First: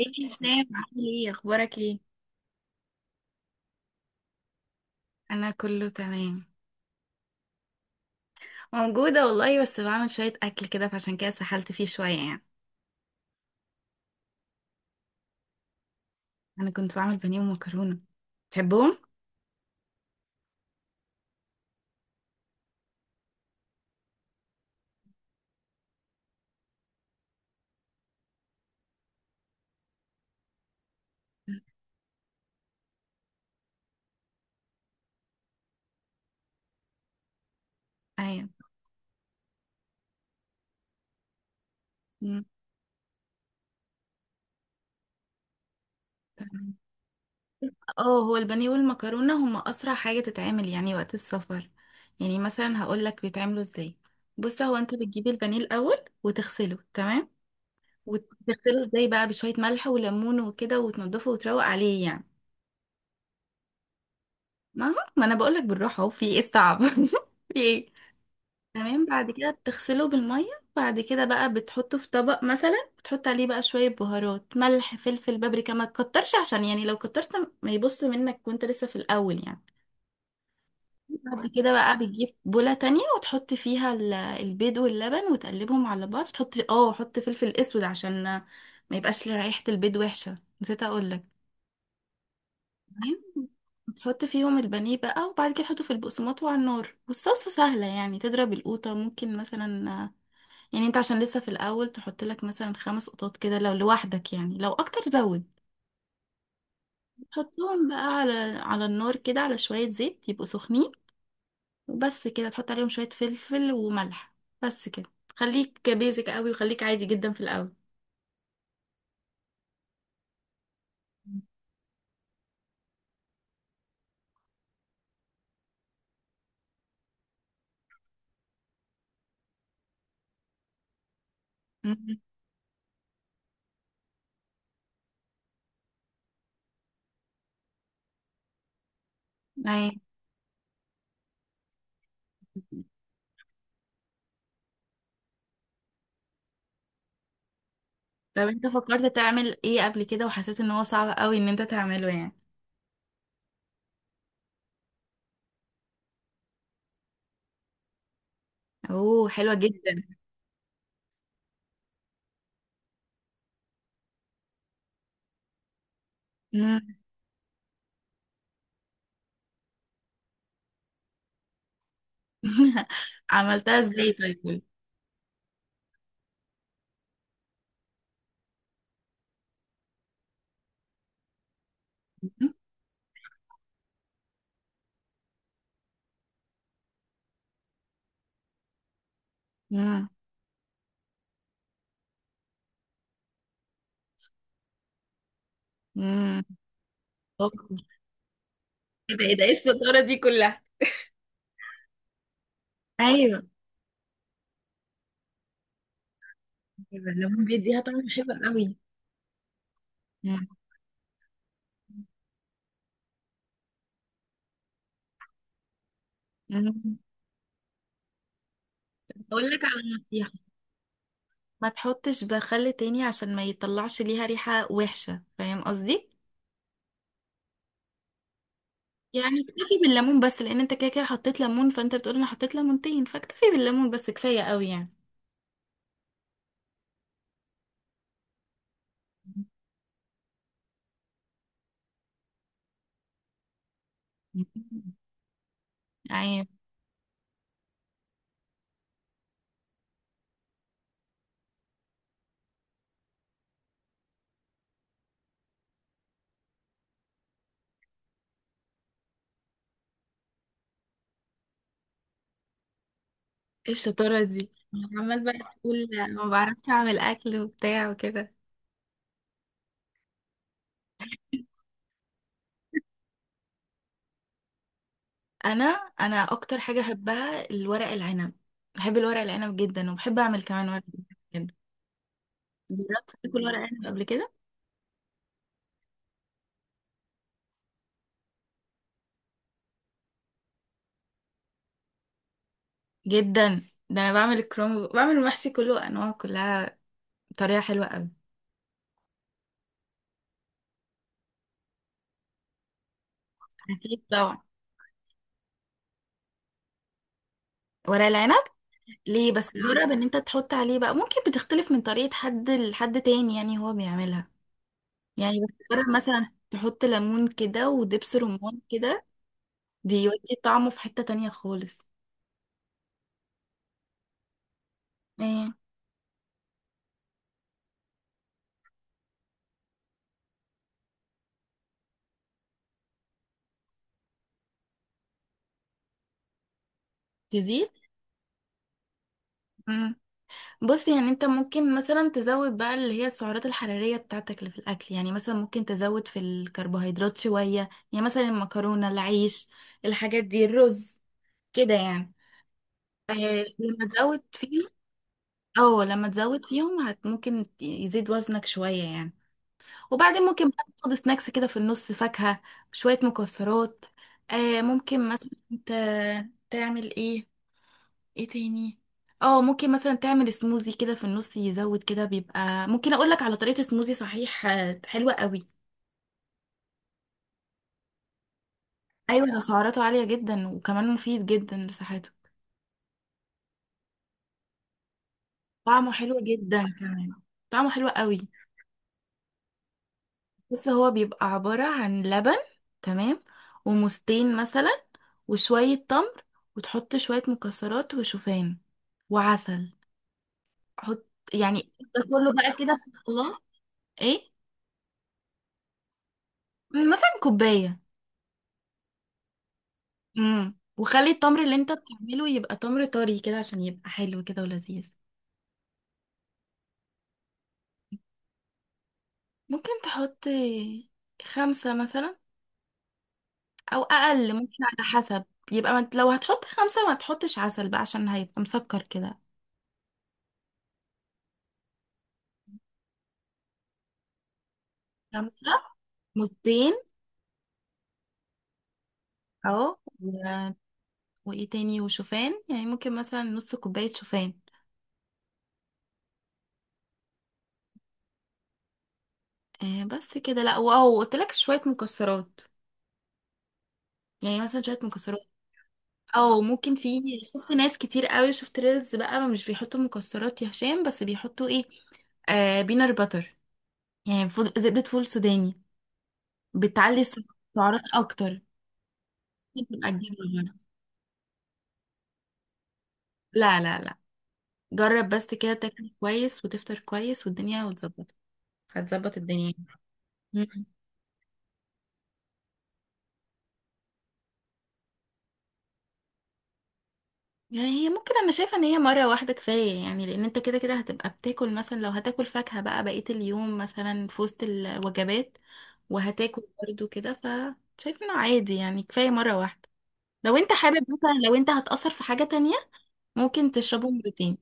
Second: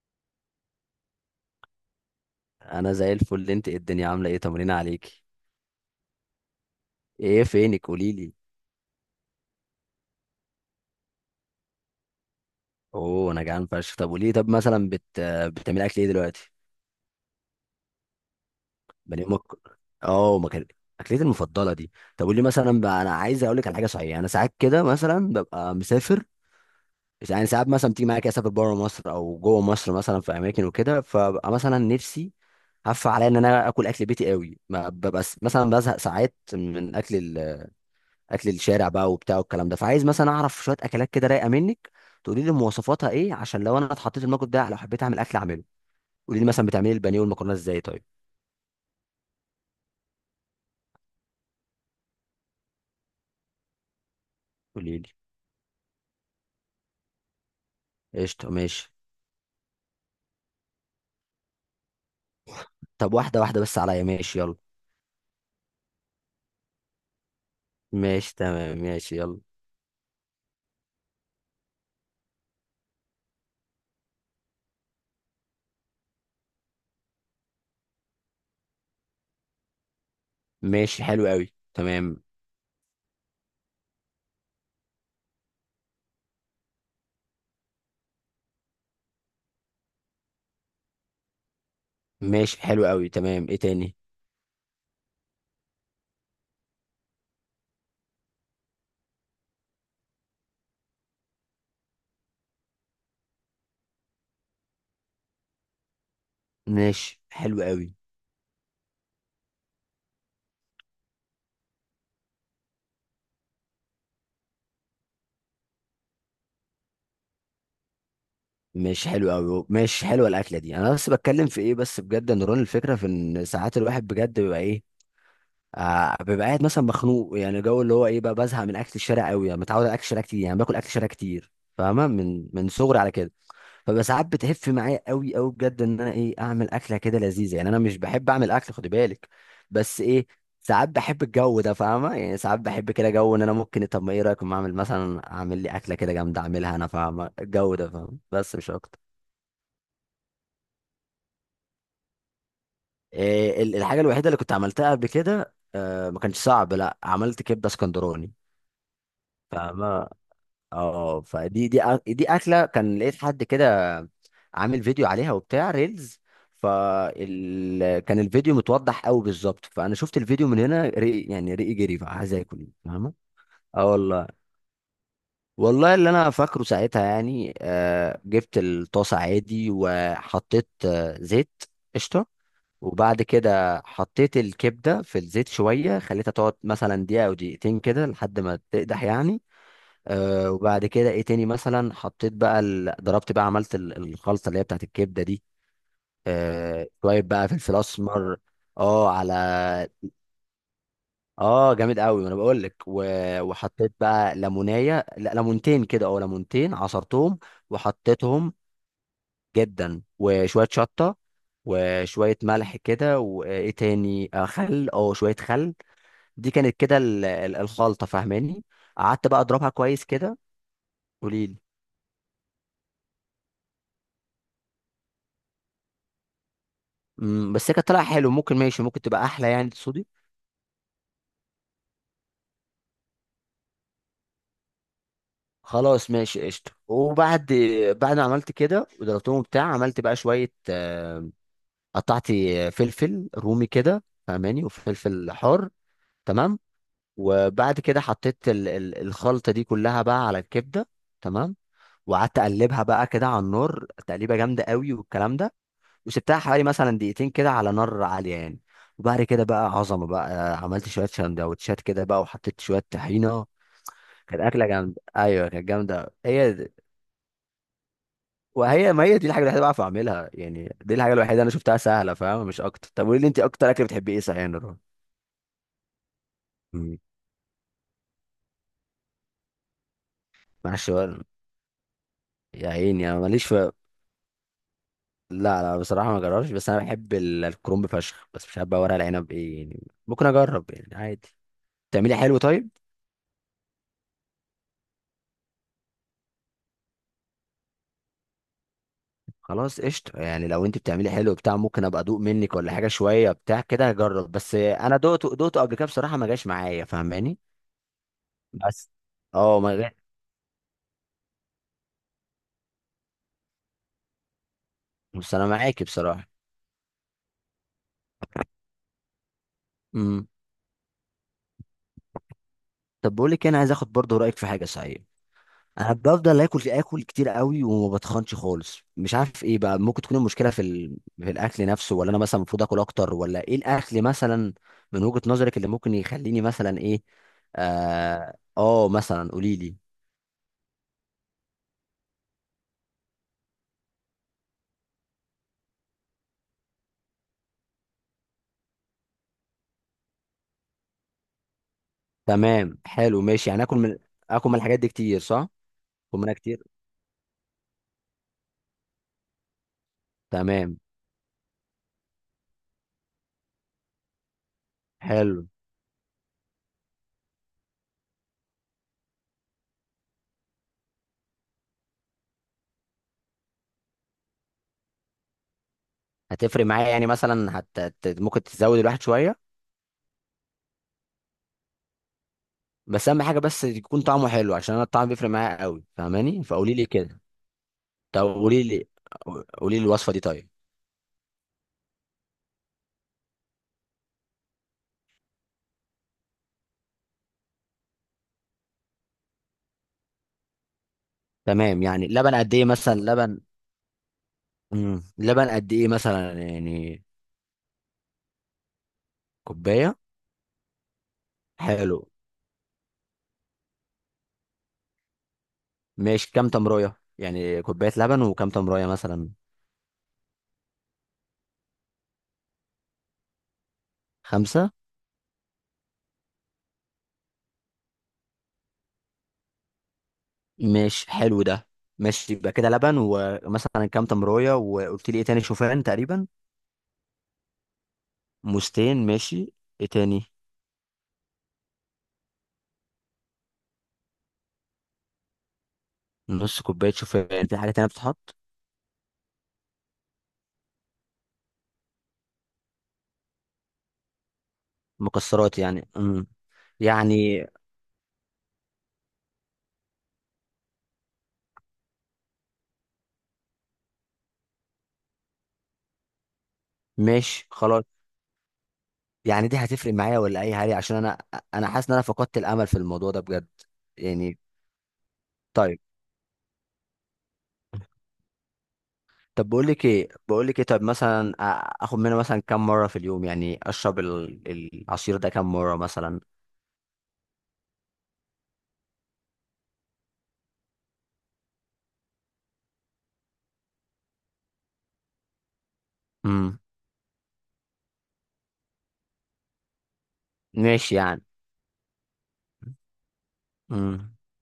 ايه يا هشام؟ عامل ايه؟ اخبارك ايه؟ انا زي الفل. انت إيه؟ الدنيا عامله ايه؟ تمرين عليكي؟ انا كله تمام. ايه فينك؟ قولي لي. موجوده والله، بس بعمل شويه اكل كده، فعشان كده سحلت فيه شويه يعني. اوه انا جعان فشخ. طب قولي لي. طب مثلا بتعملي اكل ايه دلوقتي؟ انا كنت بعمل بانيه ومكرونه، تحبهم؟ بني امك. اه ما كان اكلتي المفضله دي. طب قولي مثلا بقى، انا عايز اقول لك على حاجه صحيحه. انا ساعات كده مثلا ببقى مسافر، يعني ساعات مثلا بتيجي معايا كده اسافر بره مصر او جوه مصر مثلا في اماكن وكده، فببقى مثلا نفسي هف عليا ان انا اكل اكل بيتي قوي. ما ببقى مثلا بزهق ساعات من اكل اكل ايوه. الشارع بقى وبتاع والكلام ده. فعايز مثلا اعرف شويه اكلات كده رايقه منك، تقولي مم. لي مواصفاتها ايه، عشان لو انا اتحطيت في الموقف ده لو حبيت اعمل اكل اعمله. قولي لي مثلا تمام. بتعملي البانيه والمكرونه ازاي اه طيب؟ هو البانيه والمكرونه هما اسرع حاجه تتعمل يعني وقت السفر. يعني مثلا هقول لك بيتعملوا ازاي. بص، هو انت قولي لي. بتجيب البانيه الاول وتغسله، تمام؟ قشطه وتغسله ماشي. ازاي بقى؟ بشويه ملح وليمون وكده وتنضفه وتروق عليه يعني. طب واحده واحده بس عليا، ماشي يلا. ما هو ما انا بقول لك بالراحه، اهو في ايه الصعب في ايه؟ ماشي تمام تمام، ماشي بعد يلا. كده بتغسله بالمية. بعد كده بقى بتحطه في طبق، مثلا بتحط عليه بقى شوية بهارات، ملح، فلفل، بابريكا، ما تكترش عشان يعني لو كترت ما يبص منك وانت لسه في الأول يعني. ماشي حلو بعد قوي كده بقى تمام. بتجيب بولة تانية وتحط فيها البيض واللبن، وتقلبهم على بعض، وتحط اه حط فلفل اسود عشان ما يبقاش ريحة البيض وحشة، نسيت اقولك. ماشي حلو قوي تمام، تمام، ايه تاني؟ وتحط فيهم البانيه بقى، وبعد كده تحطه في البقسماط وعلى النار. والصلصة سهلة يعني، تضرب القوطة، ممكن مثلا يعني انت عشان لسه في الاول تحط لك مثلا 5 قطات كده لو لوحدك يعني، لو اكتر زود. ماشي حلو تحطهم قوي. بقى على على النار كده، على شوية زيت، يبقوا سخنين، وبس كده، تحط عليهم شوية فلفل وملح، بس كده. خليك بيزك قوي، وخليك عادي جدا في الاول. ماشي حلو قوي. ماشي حلوه الاكله دي. انا بس بتكلم في ايه بس، بجد يا نوران، الفكره في ان ساعات الواحد بجد بيبقى ايه، آه، ببقى قاعد مثلا مخنوق، يعني جو اللي هو ايه بقى، بزهق من اكل الشارع قوي، يعني متعود على اكل الشارع كتير، يعني باكل اكل الشارع كتير فاهمه، مم. من صغري على كده. فبقى ساعات بتهف معايا قوي قوي بجد، ان انا ايه، اعمل اكله كده لذيذه، يعني انا مش بحب اعمل اكل خد بالك، أي. بس ايه، ساعات بحب الجو ده فاهمه، يعني ساعات بحب كده جو ان انا ممكن، طب ما ايه رايك، ما اعمل مثلا اعمل لي اكله كده جامده اعملها انا، فاهمه الجو ده فاهمه، طب بس انت مش اكتر. فكرت تعمل ايه قبل كده وحسيت ان هو صعب قوي ان انت تعمله يعني؟ إيه الحاجه الوحيده اللي كنت عملتها قبل كده، آه ما كانش صعب، لا، عملت كبده اسكندراني اوه، حلوة فاهمه. جدا. اه فدي دي دي اكله كان لقيت حد كده عامل فيديو عليها وبتاع ريلز، مم. فال كان الفيديو متوضح قوي بالظبط، فانا شفت الفيديو من هنا رقي، يعني رقي جري بقى عايز اكل فاهمه. عملتها اه ازاي والله، طيب، قولي. والله اللي انا فاكره ساعتها يعني، آه، جبت الطاسه عادي وحطيت آه زيت. قشطه. وبعد كده حطيت الكبده في الزيت شويه، خليتها تقعد مثلا دقيقه او دقيقتين كده لحد ما تقدح يعني. مم. آه وبعد كده ايه تاني، مثلا حطيت بقى ضربت بقى، عملت الخلطه اللي هي بتاعت الكبده دي. مم. آه شويه بقى اوه. فلفل اسمر. اه ايه ده؟ على. ايه ده؟ ايه الشطارة دي كلها؟ اه جامد قوي، ما انا بقول لك ايوه. وحطيت بقى ليمونيه، لا ليمونتين كده، او ليمونتين ايوه، عصرتهم الليمون بيديها طعم حلو وحطيتهم. قوي. جدا، مم. وشويه شطه وشويه ملح كده، وايه تاني، آه خل، اه شويه خل، دي كانت كده مم. الخلطه فاهماني. قعدت بقى اقول لك اضربها على كويس نصيحه، كده. قولي. ما تحطش بخل تاني عشان ما يطلعش ليها ريحة وحشة، فاهم قصدي؟ مم، بس هي كانت طالعه حلو، ممكن، ماشي، ممكن تبقى يعني احلى يعني اكتفي تقصدي. بالليمون بس، لان انت كده كده حطيت ليمون، فانت بتقول انا حطيت ليمونتين، فاكتفي بالليمون بس كفاية قوي يعني. خلاص ماشي قشطه وبعد، بعد ما عملت كده وضربتهم بتاع، عملت بقى شويه آه، قطعت فلفل رومي كده فاهماني مم. وفلفل حار. ايوه. تمام. وبعد كده حطيت الخلطه دي كلها بقى على الكبده. تمام. وقعدت اقلبها بقى كده على النار تقليبه جامده قوي والكلام ده. وسبتها حوالي مثلا دقيقتين كده على نار عاليه يعني. وبعد كده بقى عظمه بقى، عملت شويه سندوتشات كده بقى وحطيت شويه طحينه. ايه الشطاره كانت دي؟ اكله جامده، عمال ايوه بقى كانت تقول جامده أوي. ما هي بعرفش دي. اعمل اكل وبتاع وكده. وهي، ما هي دي الحاجه الوحيده اللي بعرف اعملها يعني، دي الحاجه الوحيده انا شفتها سهله فاهم، مش اكتر. طب قولي لي انت، اكتر اكل بتحبي ايه صحيح يا نور؟ انا انا اكتر حاجة مم. بحبها الورق العنب، بحب الورق العنب جدا، وبحب اعمل كمان ورق معلش بقى. العنب. يا جربت عيني انا تاكل ماليش ورق في. عنب قبل كده؟ لا لا بصراحه ما جربش، بس انا بحب الكرنب فشخ، بس مش عارف بقى ورق العنب ايه يعني، ممكن اجرب يعني عادي. بتعملي حلو طيب؟ جدا، ده انا بعمل الكرنب، بعمل المحشي كله، انواع كلها، بطريقه حلوه قوي. خلاص قشطه، يعني لو انت بتعملي حلو بتاع ممكن ابقى ادوق منك، ولا حاجه شويه بتاع كده اكيد هجرب، طبعا بس انا دوقته دوقته قبل كده بصراحه ما جاش معايا فاهماني. ورق العنب، بس. ليه بس؟ اه ما، جرب ان انت تحط عليه بقى، ممكن بتختلف من طريقه حد لحد تاني يعني هو بيعملها. بس يعني انا بس معاكي جرب مثلا بصراحه. تحط ليمون كده ودبس رمان كده، امم. بيودي طعمه في حته تانية خالص. طب بقول لك إيه، انا عايز اخد برضه رايك في حاجه صحيح. ايه؟ انا بفضل اكل اكل كتير قوي وما بتخنش خالص، مش عارف ايه بقى ممكن تكون المشكله، في في الاكل نفسه، ولا انا مثلا المفروض اكل اكتر، ولا ايه الاكل مثلا من وجهه نظرك اللي ممكن يخليني مثلا ايه. تزيد. اه, آه مثلا قولي لي. بص يعني انت ممكن مثلا تزود بقى اللي هي السعرات الحرارية بتاعتك اللي في الأكل يعني. مثلا ممكن تزود في الكربوهيدرات شوية، يعني مثلا المكرونة، العيش، الحاجات دي، الرز، كده يعني. تمام حلو آه، ماشي، يعني اكل لما من، تزود اكل من فيهم. الحاجات دي كتير صح؟ اه لما اكل منها تزود كتير. فيهم ممكن يزيد وزنك شوية يعني. وبعدين ممكن بقى تمام. تاخد سناكس كده في النص، فاكهة، شوية مكسرات. آه، ممكن مثلا حلو. انت تعمل ايه، ايه تاني؟ اه ممكن مثلا تعمل سموزي كده في النص، يزود كده، بيبقى ممكن اقولك على طريقة سموزي صحيح. حلوة قوي. هتفرق معايا يعني مثلا ممكن تزود الواحد ايوه ده شويه؟ سعراته عالية جدا، وكمان مفيد جدا لصحتك. بس اهم حاجه بس يكون طعمه حلو، عشان انا الطعم بيفرق معايا قوي طعمه حلو فاهماني، جدا فقولي لي كمان، كده. طعمه حلو طب قوي. قولي لي، قولي لي الوصفه دي طيب. بس هو بيبقى عبارة عن لبن، تمام، وموزتين مثلا، وشوية تمر، وتحط شوية مكسرات وشوفان، وعسل. حط، يعني تمام ده يعني كله لبن بقى قد ايه كده في مثلا لبن؟ الخلاط. ايه؟ مم. لبن قد ايه مثلا يعني؟ مثلا كوباية. كوبايه. امم، وخلي التمر اللي انت حلو بتعمله يبقى تمر طري كده عشان يبقى حلو كده ولذيذ. ماشي، كام تمريه يعني، كوبايه لبن وكام تمريه مثلا؟ ممكن تحط 5 مثلا، او اقل، ممكن خمسه. على حسب. يبقى ما انت- لو هتحط 5 ما تحطش عسل بقى، عشان هيبقى مسكر كده. مش حلو ده. ماشي، يبقى كده لبن ومثلا كام تمريه، وقلت لي ايه تاني، 5، شوفان تقريبا. موزتين، مستين ماشي. اهو ايه تاني؟ و... وايه تاني؟ وشوفان، يعني ممكن مثلا نص كوباية شوفان. نص كوبايه شوفان، في حاجه تانيه بتتحط؟ آه بس كده، لا واهو قلت لك شوية مكسرات، يعني مثلا شوية مكسرات. مكسرات يعني. امم. او ممكن، في يعني. شفت ناس كتير قوي، شفت ريلز بقى، مش بيحطوا مكسرات يا هشام، بس بيحطوا ايه؟ بينر باتر، يعني فول زبدة، فول سوداني، بتعلي ماشي السعرات خلاص، اكتر. يعني دي بتبقى هتفرق تجيب معايا ولا اي وجبة. حاجه عشان انا، انا حاسس ان انا فقدت الامل في الموضوع ده بجد. لا لا لا، يعني. جرب بس كده طيب. تاكل كويس وتفطر كويس والدنيا وتظبط، هتظبط طب الدنيا. بقول لك ايه، بقول لك ايه، طب مثلا اخد منها مثلا كام مره في اليوم، يعني اشرب العصير ده كام مره مثلا؟ يعني هي ممكن، انا شايفه ان هي مره واحده كفايه يعني، لان انت كده كده هتبقى بتاكل، مثلا لو هتاكل فاكهه بقى بقيه اليوم مثلا في وسط الوجبات، وهتاكل امم. برضو كده، فشايفه انه عادي يعني، كفايه مره واحده. لو انت حابب ماشي مثلا، يعني. لو انت هتأثر في حاجه تانية ممكن تشربه امم. مرتين.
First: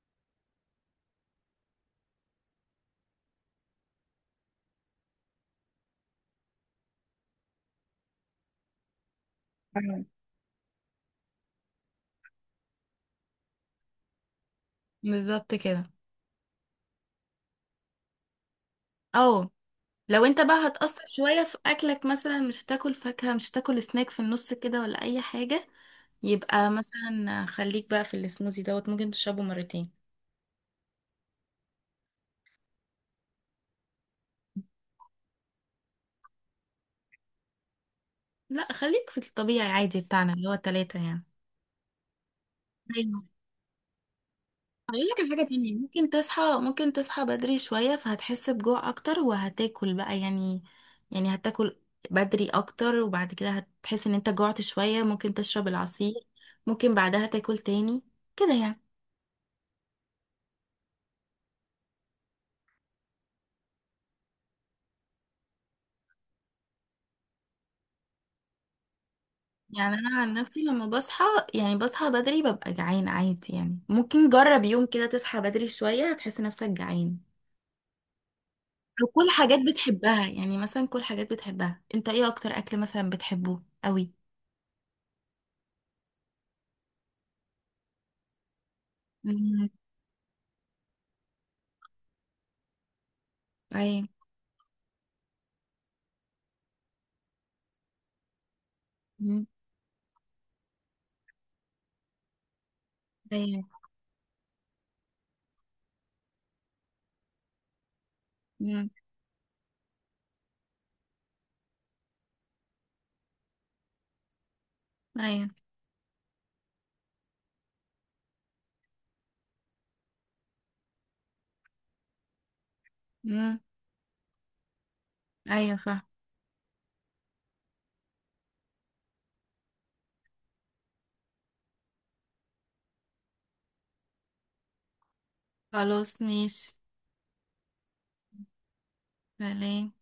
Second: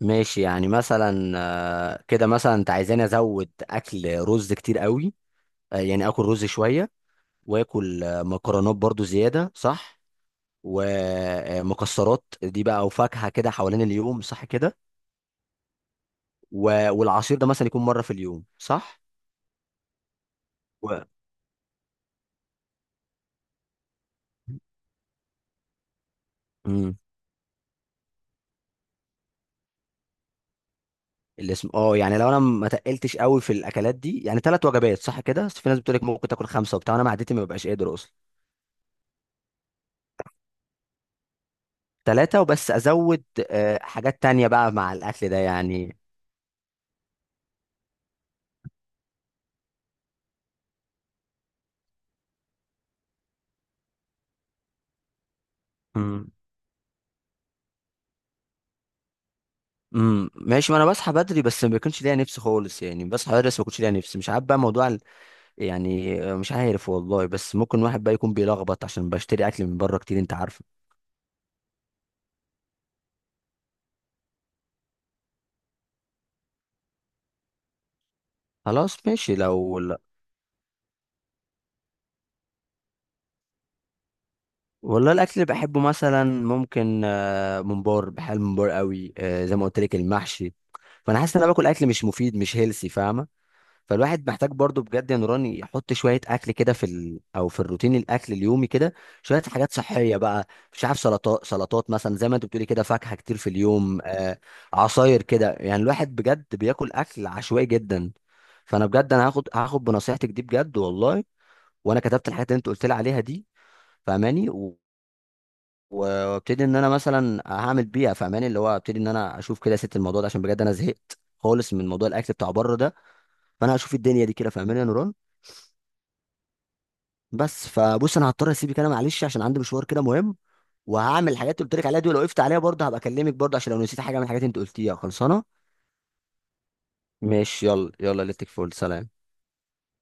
ماشي يعني، مثلا آه، كده مثلا انت عايزاني ازود اكل رز كتير قوي، آه، يعني اكل رز شويه، واكل آه، مكرونات برضو زياده صح؟ أيوة. ومكسرات دي بقى، وفاكهه كده حوالين اليوم صح كده؟ بالظبط كده. والعصير ده مثلا يكون مره في اليوم صح؟ اه، لو انت بقى و... هتأثر شوية في أكلك، مثلا مش هتاكل فاكهة، مش هتاكل سناك في النص كده، ولا أي حاجة، يبقى امم. مثلا خليك بقى في السموزي دوت، ممكن تشربه مرتين. الاسم، اه يعني لو انا ما تقلتش قوي في الاكلات دي، يعني ثلاث وجبات صح كده، بس في ناس بتقول لك ممكن تاكل خمسه وبتاع، انا معدتي ما ببقاش قادر اصلا. لا، خليك في الطبيعي عادي بتاعنا اللي هو التلاتة يعني. ثلاثه وبس ايوه. ازود آه، حاجات تانية بقى مع هقول لك الاكل على ده حاجه تانية، يعني. ممكن تصحى، ممكن تصحى بدري شوية، فهتحس بجوع أكتر وهتاكل بقى يعني. يعني هتاكل بدري أكتر، وبعد كده هتحس إن أنت جوعت شوية، ممكن تشرب العصير، امم. ممكن بعدها تاكل تاني، كده يعني. ماشي، ما انا بصحى بدري، بس ما بيكونش ليا نفس خالص يعني، بصحى بدري بس ما بيكونش ليا نفس، مش عارف بقى موضوع يعني آه، مش عارف والله، بس ممكن واحد بقى يكون بيلخبط عشان بشتري اكل من يعني بره كتير أنا انت عن نفسي عارفه. لما بصحى، يعني بصحى بدري، ببقى جعان عادي يعني. ممكن جرب يوم كده تصحى بدري شوية، هتحس نفسك جعان. أو خلاص كل ماشي حاجات لو لا. بتحبها، يعني مثلا كل حاجات بتحبها. انت ايه اكتر اكل مثلا بتحبه قوي؟ والله الاكل اللي بحبه مثلا ممكن آه، ممبار، بحب الممبار قوي، آه، زي ما امم. قلت لك المحشي. فانا حاسس ان انا باكل اكل مش مفيد مش هيلسي فاهمه. ايوه. فالواحد محتاج برضو بجد يا نوران يحط شوية أكل كده في أو في الروتين الأكل اليومي كده، شوية امم. حاجات صحية بقى. مش عارف سلطات، سلطات مثلا زي ما أنت بتقولي كده، فاكهة كتير في ايوه. اليوم آه، عصاير كده، يعني الواحد بجد بياكل أكل عشوائي جدا. فأنا امم. بجد أنا هاخد، هاخد بنصيحتك دي بجد والله، وأنا كتبت الحاجات اللي أنت قلت لي عليها دي فاهماني، ايوه. وابتدي ان انا مثلا هعمل بيها فاهماني، اللي هو ابتدي ان انا اشوف كده يا ست الموضوع ده، عشان بجد انا زهقت خالص من موضوع الاكل بتاع بره ده. امم. فانا هشوف الدنيا دي كده فاهماني يا نوران. ايوه. فاهم. بس فبص انا هضطر اسيبك انا، معلش عشان عندي مشوار كده مهم، وهعمل الحاجات اللي قلت لك عليها دي ولو وقفت. خلاص ماشي، سلام.